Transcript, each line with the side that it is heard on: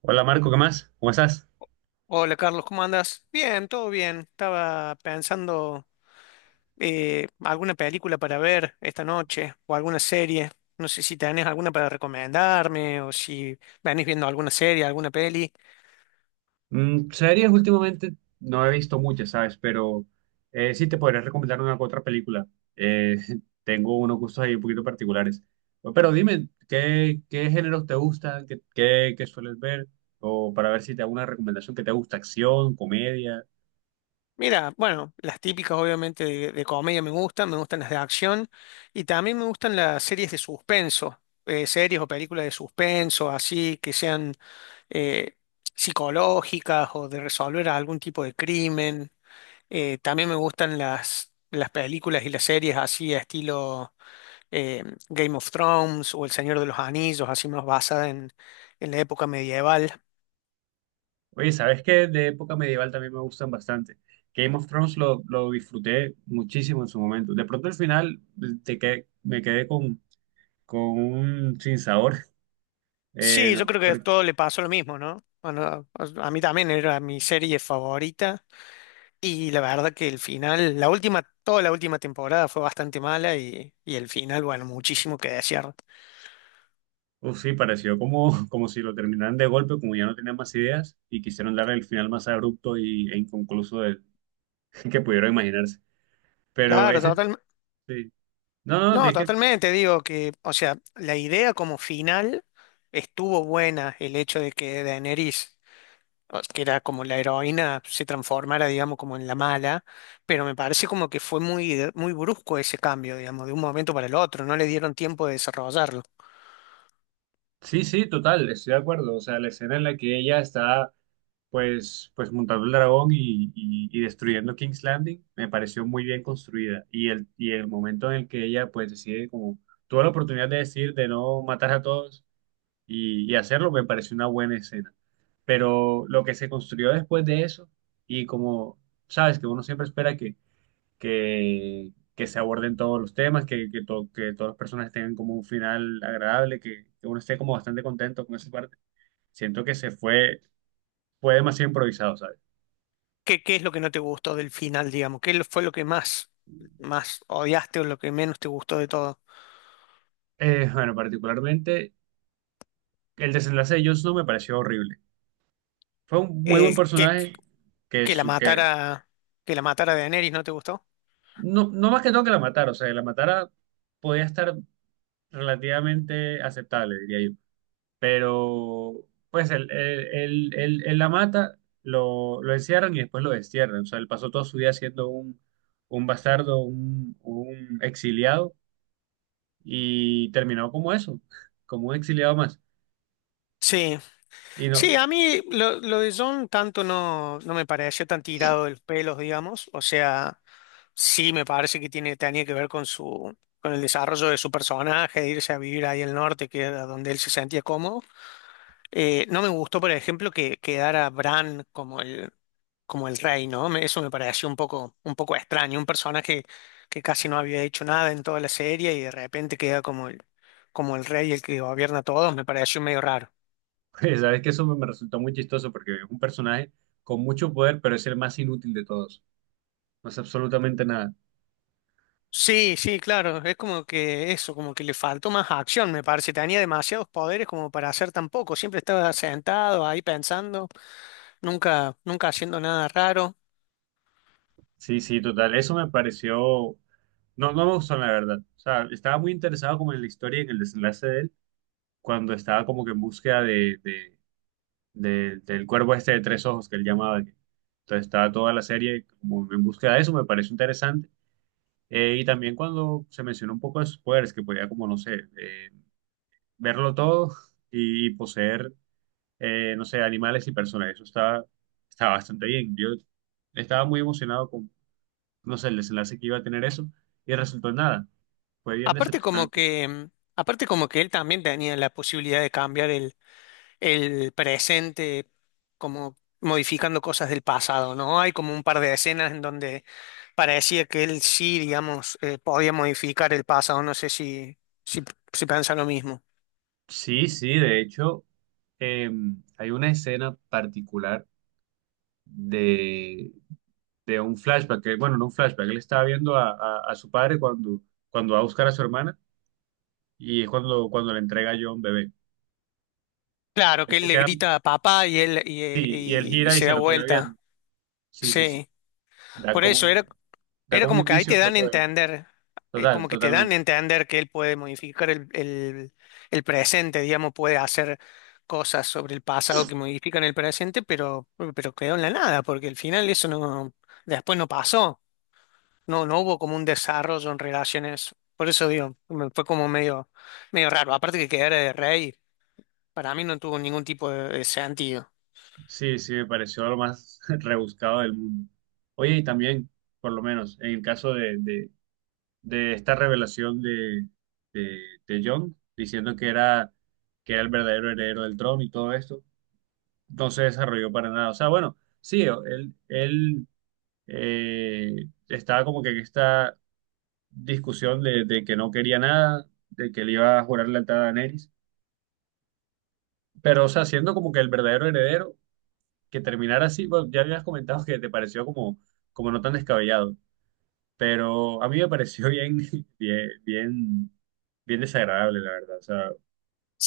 right: Hola Marco, ¿qué más? ¿Cómo estás?
left: Hola Carlos, ¿cómo andas? Bien, todo bien. Estaba pensando alguna película para ver esta noche o alguna serie. No sé si tenés alguna para recomendarme o si venís viendo alguna serie, alguna peli.
right: Mm, series últimamente no he visto muchas, ¿sabes? Pero sí te podría recomendar una u otra película. Eh, tengo unos gustos ahí un poquito particulares. Pero dime, ¿qué géneros te gustan? ¿Qué sueles ver? O para ver si te hago una recomendación que te gusta, acción, comedia.
left: Mira, bueno, las típicas obviamente de comedia me gustan las de acción y también me gustan las series de suspenso, series o películas de suspenso, así que sean eh, psicológicas o de resolver algún tipo de crimen. También me gustan las películas y las series así, a estilo eh, Game of Thrones o El Señor de los Anillos, así más basada en la época medieval.
right: Oye, ¿sabes qué? De época medieval también me gustan bastante. Game of Thrones lo disfruté muchísimo en su momento. De pronto al final me quedé con un sinsabor.
left: Sí, yo
right: No,
left: creo que a
right: porque-
left: todo le pasó lo mismo, ¿no? Bueno, a mí también era mi serie favorita y la verdad que el final, la última, toda la última temporada fue bastante mala y el final, bueno, muchísimo que desear.
right: Uf, sí, pareció como, como si lo terminaran de golpe, como ya no tenían más ideas y quisieron darle el final más abrupto y, e inconcluso que pudieron imaginarse. Pero
left: Claro,
right: ese,
left: totalmente.
right: sí. No, no,
left: No,
right: es que
left: totalmente, digo que, o sea, la idea como final estuvo buena, el hecho de que Daenerys, que era como la heroína, se transformara, digamos, como en la mala, pero me parece como que fue muy, muy brusco ese cambio, digamos, de un momento para el otro, no le dieron tiempo de desarrollarlo.
right: sí, sí, total, estoy de acuerdo. O sea, la escena en la que ella está, pues montando el dragón y, y destruyendo King's Landing me pareció muy bien construida. Y el momento en el que ella, pues, decide como, tuvo la oportunidad de decir de no matar a todos y hacerlo me pareció una buena escena. Pero lo que se construyó después de eso, y como sabes que uno siempre espera que se aborden todos los temas, que todas las personas tengan como un final agradable, que uno esté como bastante contento con esa parte, siento que se fue, fue demasiado improvisado, ¿sabes?
left: ¿Qué, qué es lo que no te gustó del final, digamos? Fue lo que más, más odiaste o lo que menos te gustó de todo?
right: Bueno, particularmente el desenlace de Jones no me pareció horrible. Fue un muy buen
left: Eh, que,
right: personaje que,
left: que la
right: su, que
left: matara, que la matara Daenerys, ¿no te gustó?
right: no, no más que todo que la matara, o sea, que la matara podía estar relativamente aceptable, diría yo. Pero, pues, en la mata lo encierran y después lo destierran. O sea, él pasó todo su día siendo un bastardo, un exiliado y terminó como eso, como un exiliado más.
left: Sí,
right: Y no,
left: sí, a mí lo de John tanto no, no me pareció tan tirado de los pelos, digamos. O sea, sí me parece que tiene, tenía que ver con su, con el desarrollo de su personaje, de irse a vivir ahí al norte, que era donde él se sentía cómodo. No me gustó, por ejemplo, que quedara Bran como el rey, ¿no? Eso me pareció un poco extraño. Un personaje que casi no había hecho nada en toda la serie y de repente queda como el rey, el que gobierna a todos, me pareció medio raro.
right: sabes que eso me resultó muy chistoso porque es un personaje con mucho poder, pero es el más inútil de todos. No hace absolutamente nada.
left: Sí, sí, claro, es como que eso, como que le faltó más acción, me parece, tenía demasiados poderes como para hacer tan poco, siempre estaba sentado ahí pensando, nunca, nunca haciendo nada raro.
right: Sí, sí, total. Eso me pareció. No, no me gustó, la verdad. O sea, estaba muy interesado como en la historia y en el desenlace de él, cuando estaba como que en búsqueda de, del cuervo este de tres ojos que él llamaba. Entonces estaba toda la serie como en búsqueda de eso, me pareció interesante. Y también cuando se mencionó un poco de sus poderes, que podía como, no sé, verlo todo y poseer, no sé, animales y personas. Estaba bastante bien. Yo estaba muy emocionado, no sé, el desenlace que iba a tener eso, y resultó en nada. Fue bien
left: Aparte como
right: decepcionante.
left: que, aparte como que él también tenía la posibilidad de cambiar el presente, como modificando cosas del pasado, ¿no? Hay como un par de escenas en donde parecía que él sí, digamos, podía modificar el pasado, no sé si, si piensa lo mismo.
right: Sí, sí, de hecho, eh, hay una escena particular de, de un flashback, que, bueno, no un flashback, él estaba viendo a, a su padre cuando, cuando va a buscar a su hermana y es cuando, cuando le entrega a John bebé.
left: Claro,
right: Él
left: que él
right: se
left: le
right: queda-
left: grita a papá y él
right: sí, y él
left: y
right: gira y
left: se
right: se
left: da
right: lo queda
left: vuelta.
right: viendo. Sí, sí, sí.
left: Sí,
right: Da
left: por eso era,
right: como, da
left: era
right: como un
left: como que ahí te
right: indicio que
left: dan a
right: puede.
left: entender,
right: Total,
left: como que te dan a
right: totalmente.
left: entender que él puede modificar el presente, digamos, puede hacer cosas sobre el pasado que modifican el presente, pero quedó en la nada, porque al final eso no, después no pasó, no, no hubo como un desarrollo en relaciones. Por eso digo, fue como medio, medio raro. Aparte que quedara de rey, para mí no tuvo ningún tipo de sentido.
right: Sí, sí, me pareció lo más rebuscado del mundo. Oye, y también, por lo menos, en el caso de esta revelación de, de Jon, diciendo que era el verdadero heredero del trono y todo esto, no se desarrolló para nada. O sea, bueno, sí, él eh, estaba como que en esta discusión de que no quería nada, de que le iba a jurar lealtad a Daenerys, pero, o sea, siendo como que el verdadero heredero que terminara así, bueno, ya habías comentado que te pareció como, como no tan descabellado, pero a mí me pareció bien, bien, bien, bien desagradable, la verdad. O sea,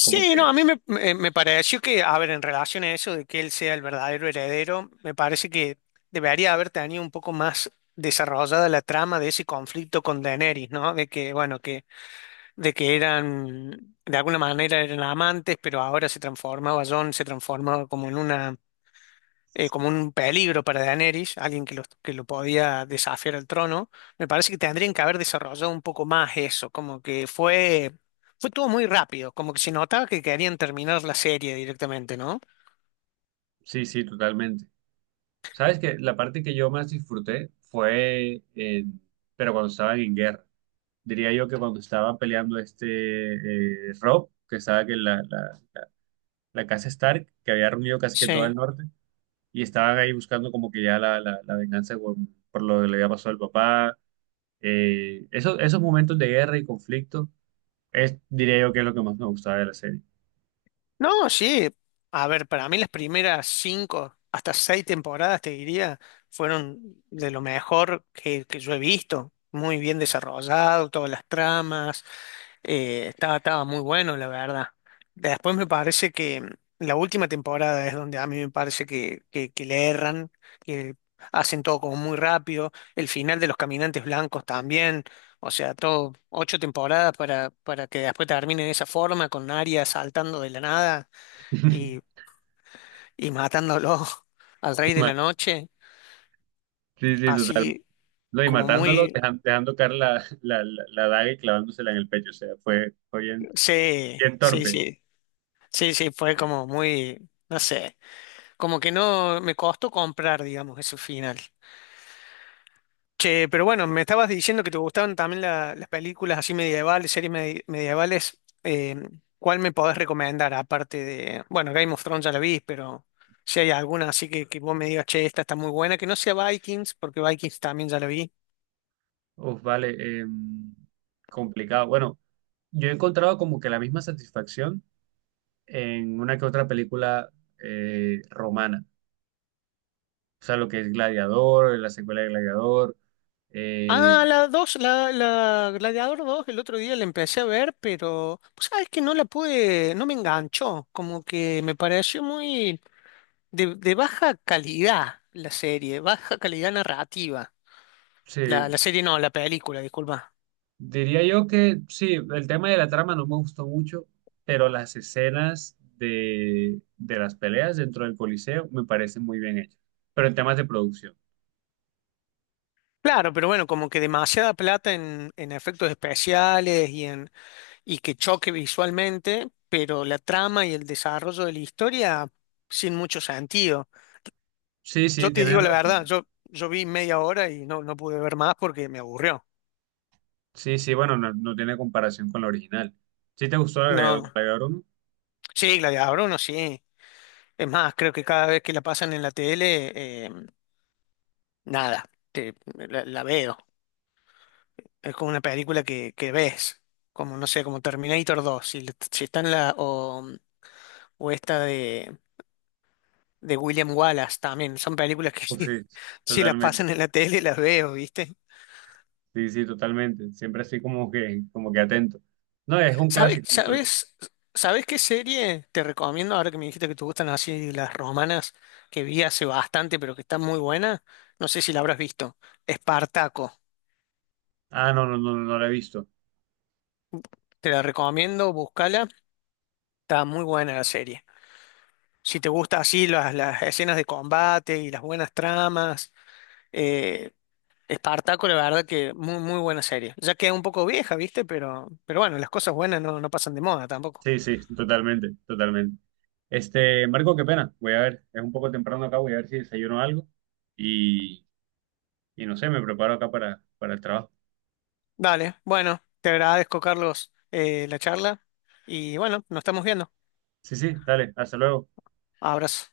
right: como que
left: no, a mí me, me pareció que, a ver, en relación a eso de que él sea el verdadero heredero, me parece que debería haber tenido un poco más desarrollada la trama de ese conflicto con Daenerys, ¿no? De que, bueno, que, de que eran, de alguna manera eran amantes, pero ahora se transformaba, Jon se transformaba como en una como un peligro para Daenerys, alguien que lo podía desafiar al trono, me parece que tendrían que haber desarrollado un poco más eso, como que fue, fue todo muy rápido, como que se notaba que querían terminar la serie directamente, ¿no?
right: sí, sí, totalmente. Sabes que la parte que yo más disfruté fue, pero cuando estaban en guerra. Diría yo que cuando estaban peleando este Rob, que estaba que la casa Stark, que había reunido casi que todo
left: Sí.
right: el norte, y estaban ahí buscando como que ya la venganza por lo que le había pasado al papá. Esos, esos momentos de guerra y conflicto, es, diría yo que es lo que más me gustaba de la serie.
left: No, sí. A ver, para mí las primeras cinco, hasta seis temporadas, te diría, fueron de lo mejor que yo he visto. Muy bien desarrollado, todas las tramas. Estaba, estaba muy bueno, la verdad. Después me parece que la última temporada es donde a mí me parece que le erran, que hacen todo como muy rápido. El final de Los Caminantes Blancos también. O sea, todo ocho temporadas para que después termine de esa forma, con Arya saltando de la nada y, y matándolo al
right: Y
left: rey de
right: ma-
left: la noche.
right: Sí, sí, total.
left: Así
right: No, y
left: como
right: matándolo,
left: muy...
right: dejando caer la, la daga y clavándosela en el pecho. O sea, fue, fue bien,
left: Sí,
right: bien
left: sí,
right: torpe.
left: sí. Sí, sí, fue como muy... No sé, como que no me costó comprar, digamos, ese final. Che, pero bueno, me estabas diciendo que te gustaban también las películas así medievales, series medievales. Eh, ¿Cuál me podés recomendar? Aparte de, bueno, Game of Thrones ya la vi, pero si hay alguna así que vos me digas, che, esta está muy buena, que no sea Vikings, porque Vikings también ya la vi.
right: Uf, vale, complicado. Bueno, yo he encontrado como que la misma satisfacción en una que otra película romana. O sea, lo que es Gladiador, la secuela de Gladiador. Eh,
left: Ah, la 2 la Gladiador 2, el otro día la empecé a ver, pero pues sabes que no la pude, no me enganchó, como que me pareció muy de baja calidad la serie, baja calidad narrativa. La,
right: sí,
left: la serie no, la película, disculpa.
right: Diría yo que sí, el tema de la trama no me gustó mucho, pero las escenas de las peleas dentro del Coliseo me parecen muy bien hechas. Pero en temas de producción.
left: Claro, pero bueno, como que demasiada plata en efectos especiales y en y que choque visualmente, pero la trama y el desarrollo de la historia sin mucho sentido.
right: Sí,
left: Yo
right: sí,
left: te
right: tienes
left: digo la verdad,
right: razón.
left: yo vi media hora y no, no pude ver más porque me aburrió.
right: Sí, sí, bueno, no, no tiene comparación con la original. ¿Sí te gustó la
left: No,
right: agregador 1?
left: sí, Gladiador uno sí. Es más, creo que cada vez que la pasan en la tele, nada, la veo. Es como una película que ves, como no sé, como Terminator 2, si está en la, o esta de William Wallace también, son películas que
right: Pues
left: si,
right: sí,
left: si las
right: totalmente.
left: pasan en la tele las veo, ¿viste?
right: Sí, sí, totalmente. Siempre así como que atento. No, es un
left: ¿Sabes,
right: clásico, un clásico.
left: sabes, sabes qué serie te recomiendo ahora que me dijiste que te gustan así las romanas que vi hace bastante, pero que está muy buena? No sé si la habrás visto. Espartaco.
right: Ah, no, no, no, no lo he visto.
left: Te la recomiendo, búscala. Está muy buena la serie. Si te gusta así las escenas de combate y las buenas tramas, eh, Espartaco, la verdad que muy, muy buena serie. Ya queda un poco vieja, ¿viste? Pero bueno, las cosas buenas no, no pasan de moda tampoco.
right: Sí, sí, totalmente, totalmente. Este, Marco, qué pena. Voy a ver, es un poco temprano acá, voy a ver si desayuno algo y, y no sé, me preparo acá para el trabajo.
left: Dale, bueno, te agradezco, Carlos, la charla y bueno, nos estamos viendo.
right: Sí, sí, dale, hasta luego.
left: Abrazo.